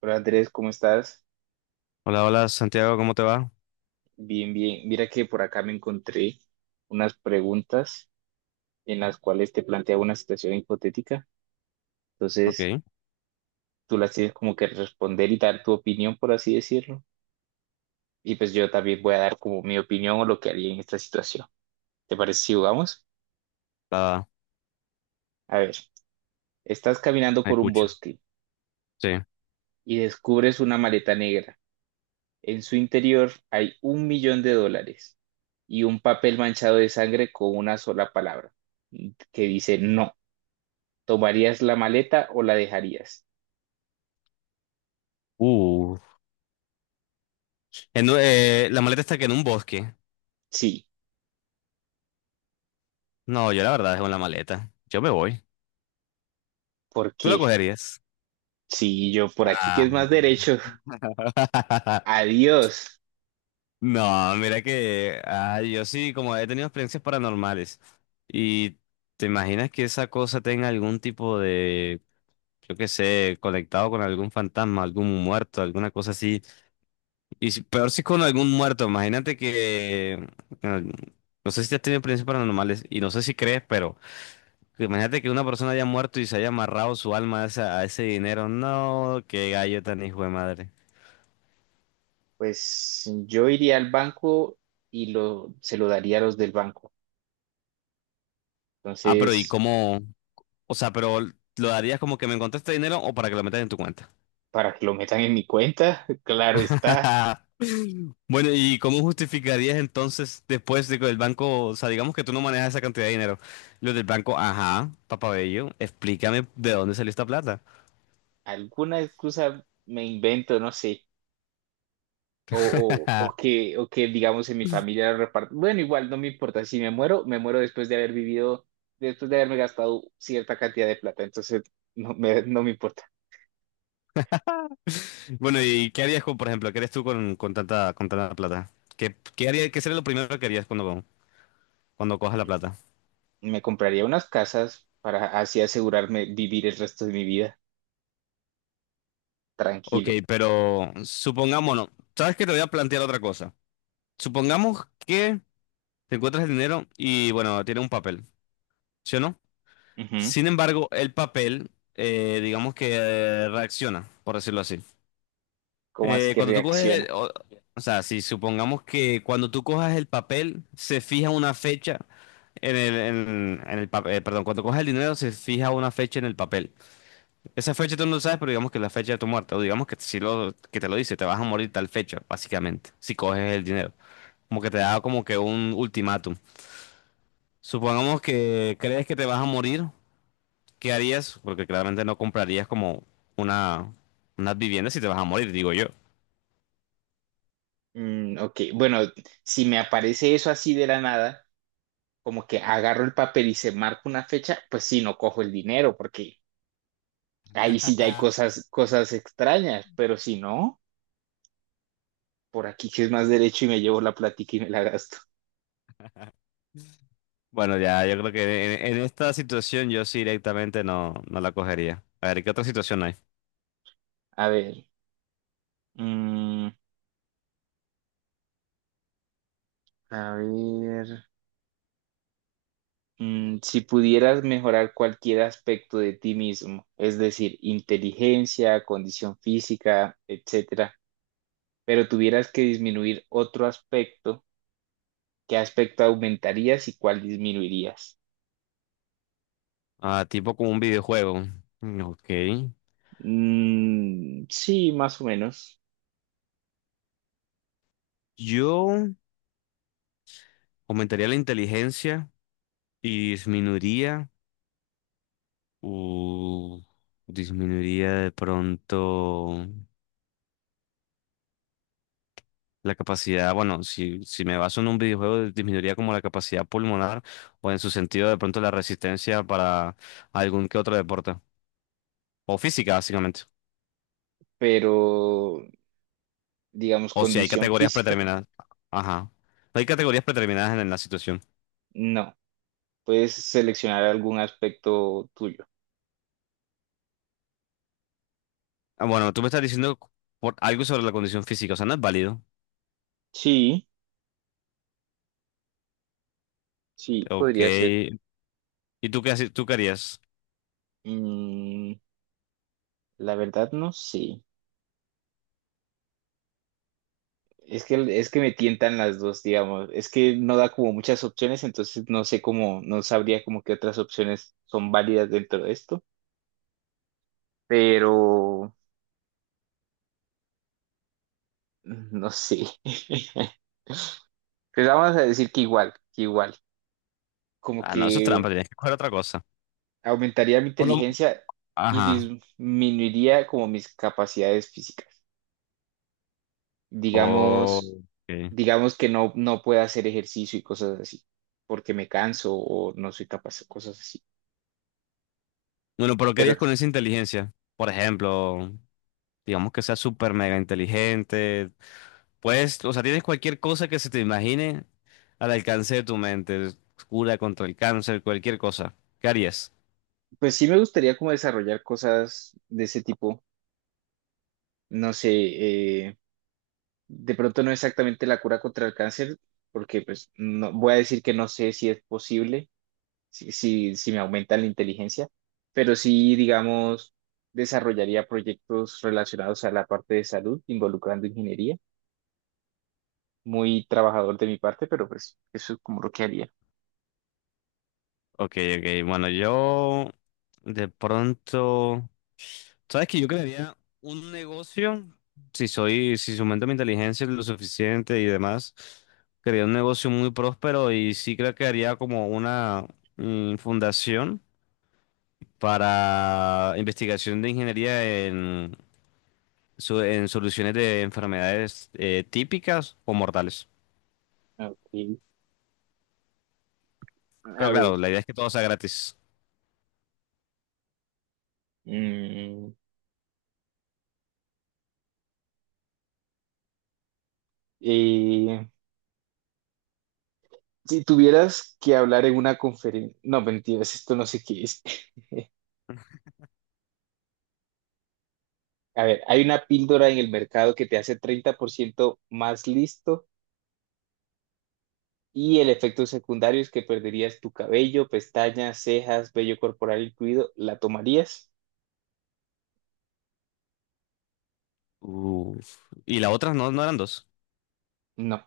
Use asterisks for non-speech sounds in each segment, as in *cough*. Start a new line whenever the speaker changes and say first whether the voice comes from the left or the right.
right: Hola Andrés, ¿cómo estás?
left: Hola, hola Santiago, ¿cómo te va?
right: Bien, bien. Mira que por acá me encontré unas preguntas en las cuales te planteaba una situación hipotética.
left: Ok,
right: Entonces, tú las tienes como que responder y dar tu opinión, por así decirlo. Y pues yo también voy a dar como mi opinión o lo que haría en esta situación. ¿Te parece si jugamos?
left: la
right: A ver, estás caminando
left: la
right: por un
left: escucho.
right: bosque
left: Sí.
right: y descubres una maleta negra. En su interior hay $1.000.000 y un papel manchado de sangre con una sola palabra que dice no. ¿Tomarías la maleta o la dejarías?
left: Uh. La maleta está que en un bosque.
right: Sí,
left: No, yo la verdad dejo la maleta. Yo me voy.
right: ¿por
left: ¿Tú la
right: qué?
left: cogerías?
right: Sí, yo por aquí que
left: Ah.
right: es más derecho. *laughs*
left: *laughs*
right: Adiós.
left: No, mira que yo sí, como he tenido experiencias paranormales. ¿Y te imaginas que esa cosa tenga algún tipo de, yo qué sé, conectado con algún fantasma, algún muerto, alguna cosa así? Peor si con algún muerto, imagínate que bueno, no sé si te has tenido experiencias paranormales y no sé si crees, pero imagínate que una persona haya muerto y se haya amarrado su alma a, a ese dinero. No, qué gallo tan hijo de madre.
right: Pues yo iría al banco y se lo daría a los del banco.
left: Ah, pero ¿y
right: Entonces,
left: cómo? O sea, pero ¿lo darías como que me encontré este dinero o para que lo metas en tu cuenta?
right: para que lo metan en mi cuenta, *laughs* claro está.
left: *laughs* Bueno, ¿y cómo justificarías entonces después de que el banco, o sea, digamos que tú no manejas esa cantidad de dinero, los del banco, ajá, papabello, explícame de dónde salió esta plata?
right: Alguna excusa me invento, no sé. O que digamos en mi familia lo reparto. Bueno, igual no me importa. Si me muero, me muero después de haber vivido, después de haberme gastado cierta cantidad de plata. Entonces, no me importa.
left: Bueno, ¿y qué harías con, por ejemplo, qué harías tú con tanta plata? ¿Qué, qué sería lo primero que harías cuando, cuando cojas la plata?
right: Me compraría unas casas para así asegurarme vivir el resto de mi vida
left: Ok,
right: tranquilo.
left: pero supongámonos, ¿sabes que te voy a plantear otra cosa? Supongamos que te encuentras el dinero y, bueno, tiene un papel, ¿sí o no?
right: Ujú.
left: Sin embargo, el papel, digamos que reacciona, por decirlo así.
right: ¿Cómo así que
left: Cuando tú coges,
right: reacciona?
left: o sea, si supongamos que cuando tú cojas el papel, se fija una fecha en el, en el papel, perdón, cuando coges el dinero, se fija una fecha en el papel. Esa fecha tú no lo sabes, pero digamos que es la fecha de tu muerte, o digamos que si lo, que te lo dice, te vas a morir tal fecha, básicamente, si coges el dinero. Como que te da como que un ultimátum. Supongamos que crees que te vas a morir, ¿qué harías? Porque claramente no comprarías como una, unas viviendas si te vas a morir, digo yo.
right: Ok, bueno, si me aparece eso así de la nada, como que agarro el papel y se marca una fecha, pues sí, no cojo el dinero, porque ahí sí ya hay
left: *laughs*
right: cosas, extrañas, pero si no, por aquí que es más derecho y me llevo la plática y me la gasto.
left: Bueno, ya, yo creo que en esta situación yo sí directamente no, no la cogería. A ver, ¿qué otra situación hay?
right: A ver, mm, a ver. Mm, si pudieras mejorar cualquier aspecto de ti mismo, es decir, inteligencia, condición física, etcétera, pero tuvieras que disminuir otro aspecto, ¿qué aspecto aumentarías y cuál disminuirías?
left: Ah, tipo como un videojuego. Mm, ok.
right: Mm, sí, más o menos,
left: Yo aumentaría la inteligencia y disminuiría. Uh, disminuiría de pronto la capacidad. Bueno, si, si me baso en un videojuego, disminuiría como la capacidad pulmonar o en su sentido de pronto la resistencia para algún que otro deporte. O física, básicamente.
right: pero digamos,
left: O si hay
right: condición
left: categorías
right: física,
left: predeterminadas. Ajá. No hay categorías predeterminadas en, la situación.
right: no. Puedes seleccionar algún aspecto tuyo.
left: Ah, bueno, tú me estás diciendo por algo sobre la condición física, o sea, no es válido.
right: Sí, sí,
left: Ok.
right: podría ser.
left: ¿Y tú qué, tú qué harías?
right: Mm, la verdad no sé. Es que me tientan las dos, digamos. Es que no da como muchas opciones, entonces no sé cómo, no sabría como qué otras opciones son válidas dentro de esto, pero no sé. *laughs* Pues vamos a decir que igual, que igual. Como
left: Ah, no, eso es
right: que
left: trampa, tienes que coger otra cosa.
right: aumentaría mi
left: Por lo...
right: inteligencia y
left: Ajá.
right: disminuiría como mis capacidades físicas.
left: Oh,
right: Digamos,
left: ok.
right: digamos que no pueda hacer ejercicio y cosas así, porque me canso o no soy capaz cosas así.
left: Bueno, pero ¿qué
right: Pero
left: harías con esa inteligencia? Por ejemplo, digamos que sea súper mega inteligente. Pues, o sea, tienes cualquier cosa que se te imagine al alcance de tu mente. Cura contra el cáncer, cualquier cosa. ¿Qué harías?
right: pues sí me gustaría como desarrollar cosas de ese tipo. No sé, de pronto no exactamente la cura contra el cáncer, porque pues no, voy a decir que no sé si es posible, si me aumenta la inteligencia, pero sí, digamos, desarrollaría proyectos relacionados a la parte de salud, involucrando ingeniería. Muy trabajador de mi parte, pero pues eso es como lo que haría.
left: Ok, ok. Bueno, yo de pronto, ¿sabes que yo crearía un negocio, si soy, si aumento mi inteligencia lo suficiente y demás, crearía un negocio muy próspero y sí creo que haría como una fundación para investigación de ingeniería en, en soluciones de enfermedades típicas o mortales?
right: Ok,
left: Pero
right: a ver.
left: claro, la idea es que todo sea gratis.
right: Mm, eh, si tuvieras que hablar en una conferencia, no, mentiras, esto no sé qué es. *laughs* A ver, hay una píldora en el mercado que te hace 30% más listo y el efecto secundario es que perderías tu cabello, pestañas, cejas, vello corporal incluido. ¿La tomarías?
left: Uf. Y la otra no, no eran dos.
right: No.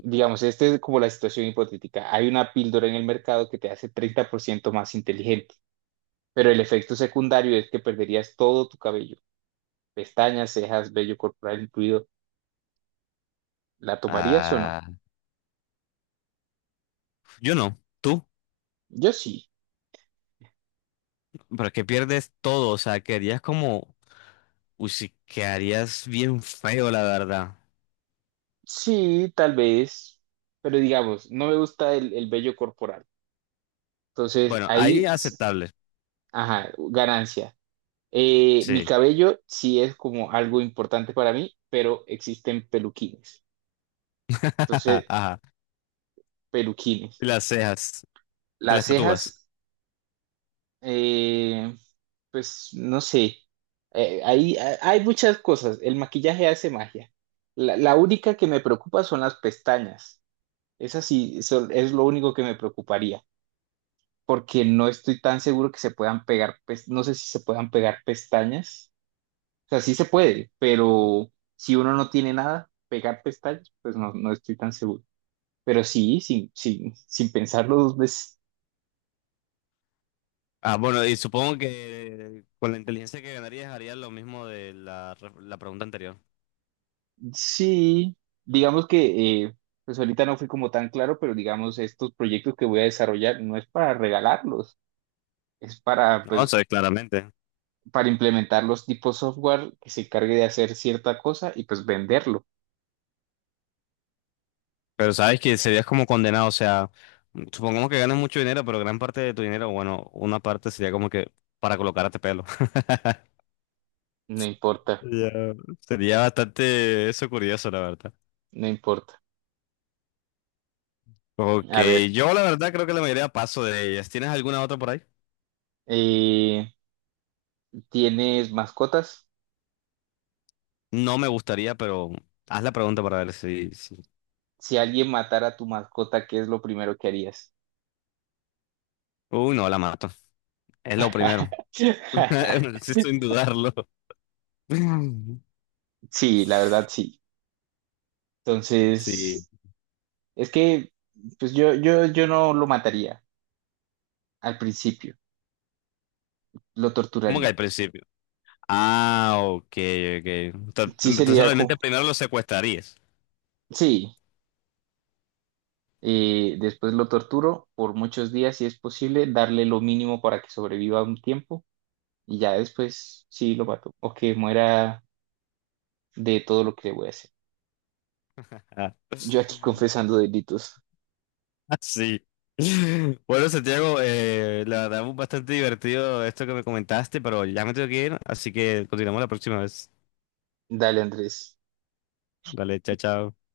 right: Digamos, esta es como la situación hipotética. Hay una píldora en el mercado que te hace 30% más inteligente, pero el efecto secundario es que perderías todo tu cabello, pestañas, cejas, vello corporal incluido. ¿La tomarías o no?
left: Ah, yo no. ¿Tú?
right: Yo sí.
left: Pero es que pierdes todo, o sea, quedarías como, uy, sí, quedarías bien feo, la verdad.
right: Sí, tal vez, pero digamos, no me gusta el vello corporal. Entonces,
left: Bueno, ahí
right: ahí, s-
left: aceptable,
right: ajá, ganancia. Mi
left: sí.
right: cabello sí es como algo importante para mí, pero existen peluquines.
left: *laughs*
right: Entonces,
left: Ajá.
right: peluquines.
left: Y las cejas, te
right: Las
left: las tatúas.
right: cejas, eh, pues no sé. Ahí a- hay muchas cosas. El maquillaje hace magia. La única que me preocupa son las pestañas. Esas sí, son, es lo único que me preocuparía, porque no estoy tan seguro que se puedan pegar, pes- no sé si se puedan pegar pestañas. O sea, sí se puede, pero si uno no tiene nada, pegar pestañas, pues no, no estoy tan seguro. Pero sí, sin pensarlo dos veces,
left: Ah, bueno, y supongo que con la inteligencia que ganarías harías lo mismo de la, la pregunta anterior.
right: sí, digamos que, pues ahorita no fui como tan claro, pero digamos, estos proyectos que voy a desarrollar no es para regalarlos, es para,
left: No,
right: pues,
left: sabes, claramente.
right: para implementar los tipos software que se encargue de hacer cierta cosa y pues venderlo.
left: Pero sabes que serías como condenado, o sea, supongamos que ganas mucho dinero, pero gran parte de tu dinero, bueno, una parte sería como que para colocarte pelo. *laughs*
right: No importa,
left: Ya. Sería bastante eso curioso, la verdad.
right: no importa.
left: Ok,
right: A ver.
left: yo la verdad creo que la mayoría paso de ellas. ¿Tienes alguna otra por ahí?
right: Eh, ¿Tienes mascotas?
left: No me gustaría, pero haz la pregunta para ver si.
right: Si alguien matara a tu mascota, ¿qué es lo primero que harías?
left: Uy, no, la mato. Es lo primero.
right: *laughs*
left: *laughs* Sí, sin dudarlo. *laughs*
right: Sí, la verdad sí.
left: Sí.
right: Entonces, es que pues yo no lo mataría al principio, lo
left: ¿Cómo que al
right: torturaría.
left: principio? Ah, ok, ok.
right: Sí
left: Entonces
right: sería
left: realmente
right: como,
left: primero lo secuestrarías.
right: sí, después lo torturo por muchos días si es posible, darle lo mínimo para que sobreviva un tiempo y ya después sí lo mato o que muera de todo lo que le voy a hacer.
left: Ah,
right: Yo aquí
left: *laughs*
right: confesando delitos.
left: sí. Bueno, Santiago, la verdad fue bastante divertido esto que me comentaste, pero ya me tengo que ir, así que continuamos la próxima vez.
right: Dale, Andrés.
left: Dale, chao, chao.